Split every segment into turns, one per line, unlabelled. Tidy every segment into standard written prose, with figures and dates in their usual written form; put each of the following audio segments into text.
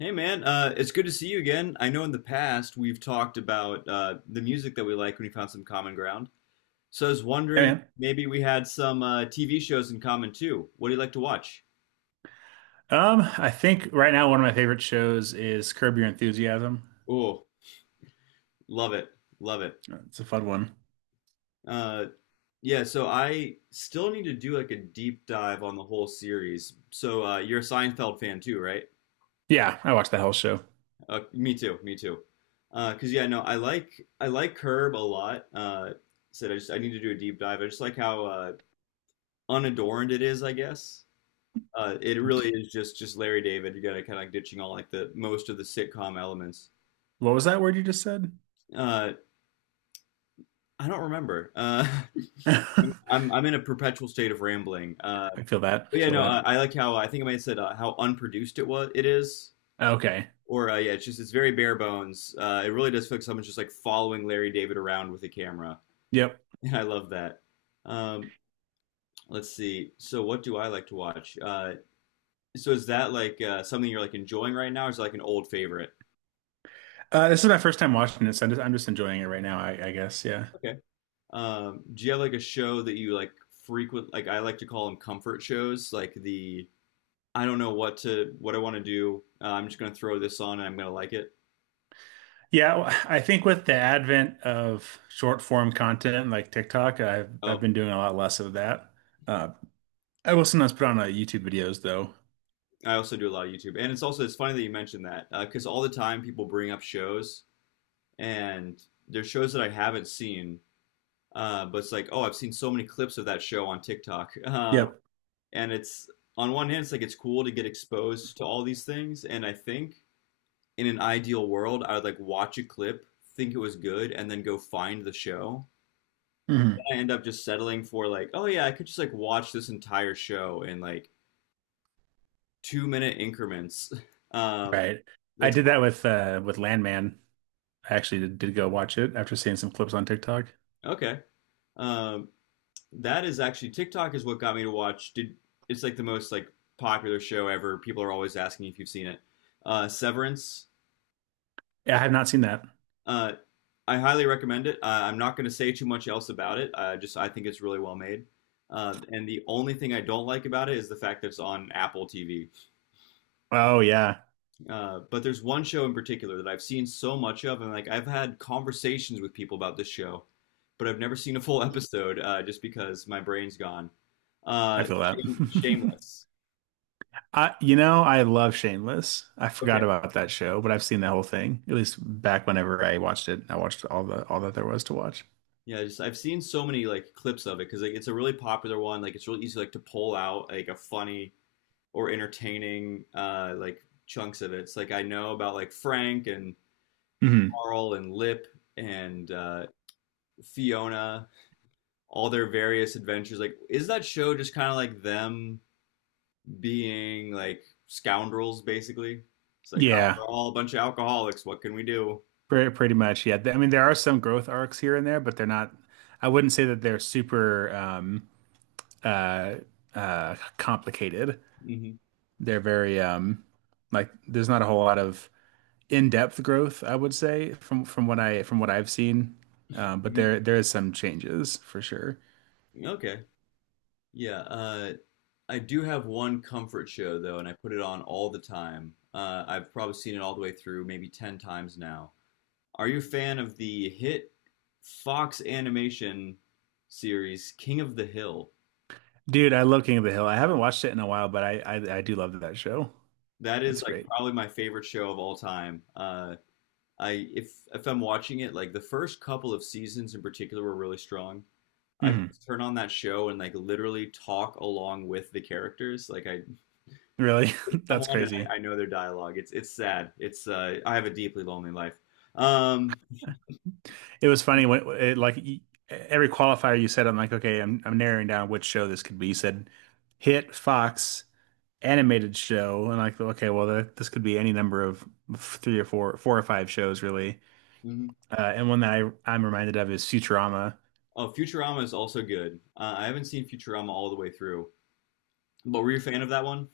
Hey man, it's good to see you again. I know in the past we've talked about the music that we like when we found some common ground. So I was
Yeah,
wondering
man.
maybe we had some TV shows in common too. What do you like to watch?
I think right now one of my favorite shows is Curb Your Enthusiasm.
Oh, love it, love it.
It's a fun one.
Uh, yeah, so I still need to do like a deep dive on the whole series. So you're a Seinfeld fan too, right?
Yeah, I watched the whole show.
Me too, me too. 'Cause yeah, no, I like Curb a lot. Said I just I need to do a deep dive. I just like how unadorned it is, I guess. It really is just Larry David. You got to kind of ditching all like the most of the sitcom elements.
What was that word you just said?
Uh, I don't remember.
I
I'm in a perpetual state of rambling. Uh,
feel that. I
but yeah,
feel
no, I,
that.
I like how I think I might have said how unproduced it was. It is,
Okay.
or yeah, it's just it's very bare bones. It really does feel like someone's just like following Larry David around with a camera.
Yep.
I love that. Um, let's see. So what do I like to watch? So is that like something you're like enjoying right now, or is it like an old favorite?
This is my first time watching this. I'm just enjoying it right now, I guess. Yeah.
Okay. Do you have like a show that you like frequent? Like I like to call them comfort shows. Like the I don't know what to what I want to do. I'm just gonna throw this on and I'm gonna like it.
Yeah, well, I think with the advent of short form content like TikTok, I've
Oh,
been doing a lot less of that. Uh, I will sometimes put on YouTube videos though.
I also do a lot of YouTube, and it's also it's funny that you mentioned that because all the time people bring up shows and there's shows that I haven't seen, but it's like oh I've seen so many clips of that show on TikTok,
Yep.
and it's on one hand it's like it's cool to get exposed to all these things, and I think in an ideal world, I would like watch a clip, think it was good, and then go find the show.
hmm
I end up just settling for like, oh yeah, I could just like watch this entire show in like 2-minute increments. Um,
Right. I
like
did
so,
that with Landman. I actually did go watch it after seeing some clips on TikTok.
okay, um, that is actually TikTok is what got me to watch. Did it's like the most like popular show ever. People are always asking if you've seen it. Severance.
Yeah, I have not seen that.
Uh, I highly recommend it. I'm not going to say too much else about it. I just I think it's really well made. And the only thing I don't like about it is the fact that it's on Apple TV.
Oh yeah,
But there's one show in particular that I've seen so much of, and like I've had conversations with people about this show, but I've never seen a full episode just because my brain's gone.
I
Uh,
feel that.
shameless.
I, you know, I love Shameless. I forgot
Okay.
about that show, but I've seen the whole thing. At least back whenever I watched it, I watched all that there was to watch.
Yeah, just I've seen so many like clips of it because like it's a really popular one. Like it's really easy like to pull out like a funny or entertaining like chunks of it. It's like I know about like Frank and
Hmm
Carl and Lip and Fiona, all their various adventures. Like, is that show just kind of like them being like scoundrels, basically? It's like, oh,
Yeah,
we're all a bunch of alcoholics. What can we do?
pretty much. Yeah, I mean, there are some growth arcs here and there, but they're not. I wouldn't say that they're super uh, complicated.
Hmm.
They're very like there's not a whole lot of in-depth growth, I would say, from what I from what I've seen. But
Hmm.
there is some changes for sure.
Okay. Yeah. I do have one comfort show, though, and I put it on all the time. I've probably seen it all the way through, maybe 10 times now. Are you a fan of the hit Fox animation series King of the Hill?
Dude, I love King of the Hill. I haven't watched it in a while, but I do love that show.
That is
It's
like
great.
probably my favorite show of all time. I if I'm watching it, like the first couple of seasons in particular were really strong. I could
Hmm
just turn on that show and like literally talk along with the characters. Like I
Really,
pick
that's
someone and I,
crazy.
I know their dialogue. It's sad. It's I have a deeply lonely life. Um,
It was funny when every qualifier you said, I'm like, okay, I'm narrowing down which show this could be. You said hit Fox animated show, and like, okay, well, this could be any number of three or four, four or five shows, really.
mhm.
And one that I'm reminded of is Futurama.
Oh, Futurama is also good. I haven't seen Futurama all the way through, but were you a fan of that one?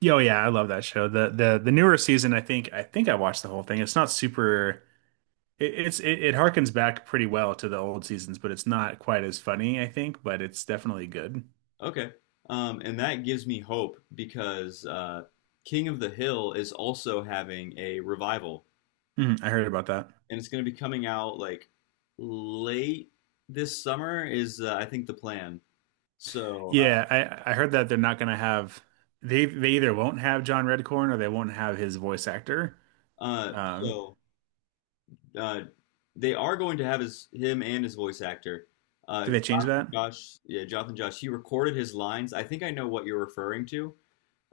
Yeah, oh yeah, I love that show. The newer season, I think I watched the whole thing. It's not super it harkens back pretty well to the old seasons, but it's not quite as funny, I think, but it's definitely good.
Okay. And that gives me hope because King of the Hill is also having a revival,
Mhm, I heard about that.
and it's going to be coming out like late this summer is I think the plan. So, uh,
Yeah, I heard that they're not gonna have they either won't have John Redcorn or they won't have his voice actor.
uh,
Um,
so uh, they are going to have his him and his voice actor.
did they change
Jonathan
that?
Josh, yeah, Jonathan Josh. He recorded his lines. I think I know what you're referring to.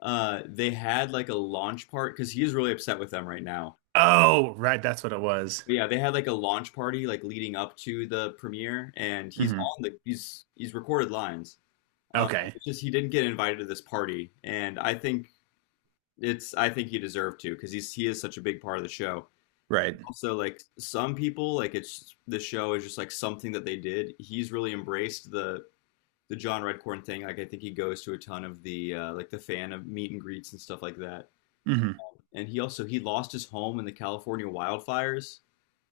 They had like a launch part because he is really upset with them right now.
Oh, right, that's what it was.
Yeah, they had like a launch party like leading up to the premiere, and he's
Hmm
on the he's recorded lines. Uh,
Okay,
it's just he didn't get invited to this party, and I think it's I think he deserved to because he is such a big part of the show.
right.
Also, like some people, like it's the show is just like something that they did. He's really embraced the John Redcorn thing. Like I think he goes to a ton of the like the fan of meet and greets and stuff like that.
hmm
And he also he lost his home in the California wildfires.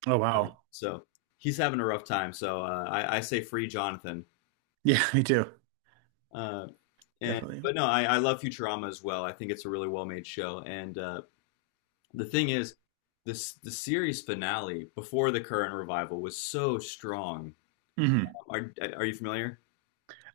Oh wow.
So he's having a rough time. So I say free Jonathan.
Yeah, me too.
Uh, and
Definitely.
but no, I love Futurama as well. I think it's a really well made show. And the thing is, this the series finale before the current revival was so strong.
Mhm.
Are you familiar?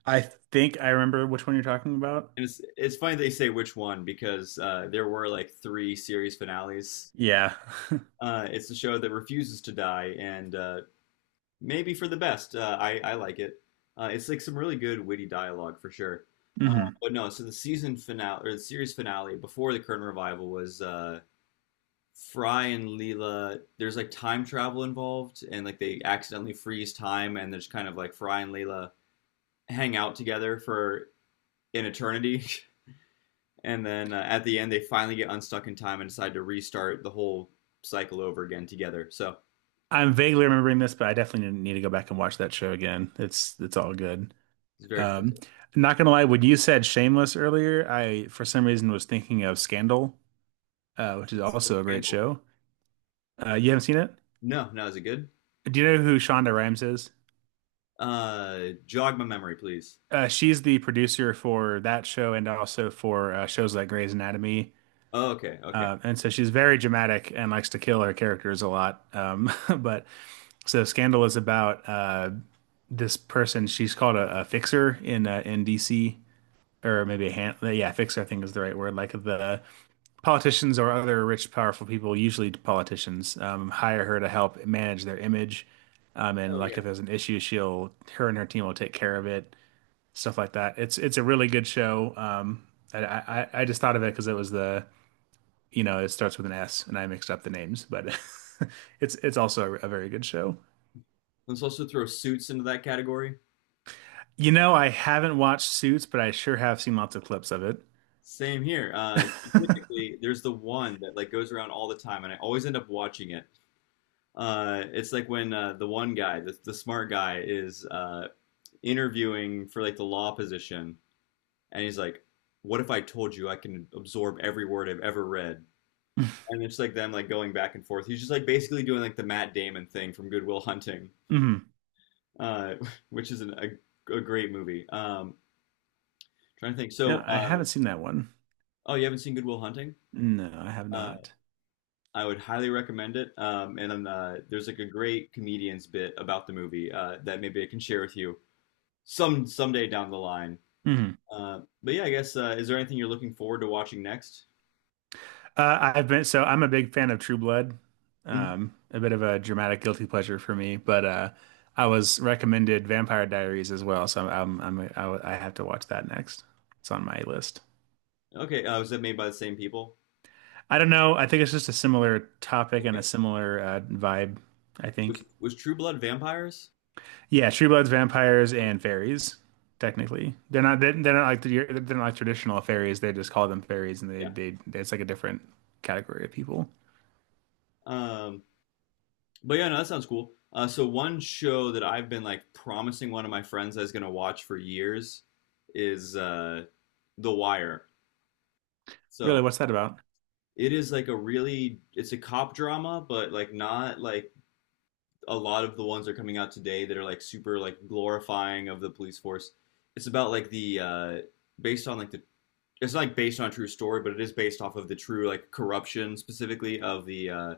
I think I remember which one you're talking about.
And it's funny they say which one because there were like three series finales.
Yeah.
It's the show that refuses to die and maybe for the best. I like it. It's like some really good witty dialogue for sure. Uh,
hmm
but no, so the season finale or the series finale before the current revival was Fry and Leela. There's like time travel involved, and like they accidentally freeze time, and there's kind of like Fry and Leela hang out together for an eternity, and then at the end they finally get unstuck in time and decide to restart the whole cycle over again together. So
I'm vaguely remembering this, but I definitely need to go back and watch that show again. It's all good.
it's very
Um,
hard.
not gonna lie, when you said Shameless earlier, I for some reason was thinking of Scandal, which is
It's a
also a great
handle.
show. You haven't seen it?
No, no, is it good?
Do you know who Shonda Rhimes is?
Jog my memory, please.
She's the producer for that show and also for shows like Grey's Anatomy.
Oh, okay, okay.
And so she's very dramatic and likes to kill her characters a lot. But so Scandal is about this person. She's called a fixer in DC, or maybe a hand. Yeah, fixer I think is the right word. Like the politicians or other rich, powerful people, usually politicians, hire her to help manage their image. And
Oh
like
yeah.
if there's an issue, she'll her and her team will take care of it, stuff like that. It's a really good show. I just thought of it because it was the you know it starts with an S, and I mixed up the names, but it's also a very good show.
Let's also throw suits into that category.
You know, I haven't watched Suits, but I sure have seen lots of clips of it.
Same here. Specifically, there's the one that like goes around all the time, and I always end up watching it. It's like when the one guy, the smart guy, is interviewing for like the law position, and he's like, "What if I told you I can absorb every word I've ever read?" And it's like them like going back and forth. He's just like basically doing like the Matt Damon thing from Good Will Hunting.
hmm
uh, which is a great movie. Trying to think. So,
Yeah, I haven't seen that one.
oh, you haven't seen Good Will Hunting?
No, I have
Uh,
not.
I would highly recommend it. And then, there's like a great comedian's bit about the movie that maybe I can share with you someday down the line.
Hmm
But yeah, I guess is there anything you're looking forward to watching next?
I've been so I'm a big fan of True Blood.
Mhm.
A bit of a dramatic guilty pleasure for me, but I was recommended Vampire Diaries as well, so I have to watch that next. It's on my list.
Okay, was that made by the same people?
I don't know. I think it's just a similar topic and
Okay.
a similar vibe, I think.
Was True Blood vampires?
Yeah, Truebloods, vampires, and fairies. Technically, they're not like traditional fairies. They just call them fairies, and
Yeah.
they it's like a different category of people.
Um, but yeah, no, that sounds cool. So one show that I've been like promising one of my friends I was gonna watch for years is The Wire. So
Really, what's that about?
it is like a really, it's a cop drama, but like not like a lot of the ones that are coming out today that are like super like glorifying of the police force. It's about like the based on like the it's not like based on a true story, but it is based off of the true like corruption specifically of the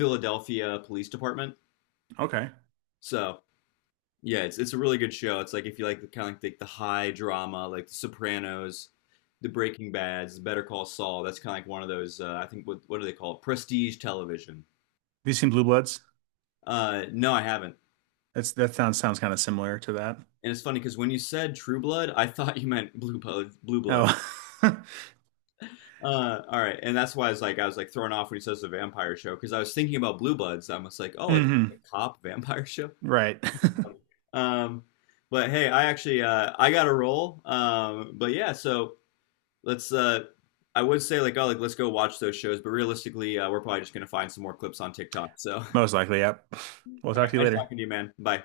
Philadelphia Police Department.
Okay,
So yeah, it's a really good show. It's like if you like the kind of like the high drama, like The Sopranos, The Breaking Bads, Better Call Saul. That's kind of like one of those. I think what do they call it? Prestige television.
these seem blue bloods.
No, I haven't.
That sounds kind of similar to that.
And it's funny because when you said True Blood, I thought you meant Blue Blood. Blue Blood.
Oh,
All right, and that's why I was like thrown off when he says the vampire show because I was thinking about Blue Bloods. I was like, oh, like
hmm
a cop vampire show.
right.
Um, but hey, I actually I got a role. But yeah, so. Let's I would say like oh like let's go watch those shows, but realistically, we're probably just gonna find some more clips on TikTok. So
Most likely, yep. We'll talk to you
nice
later.
talking to you, man. Bye.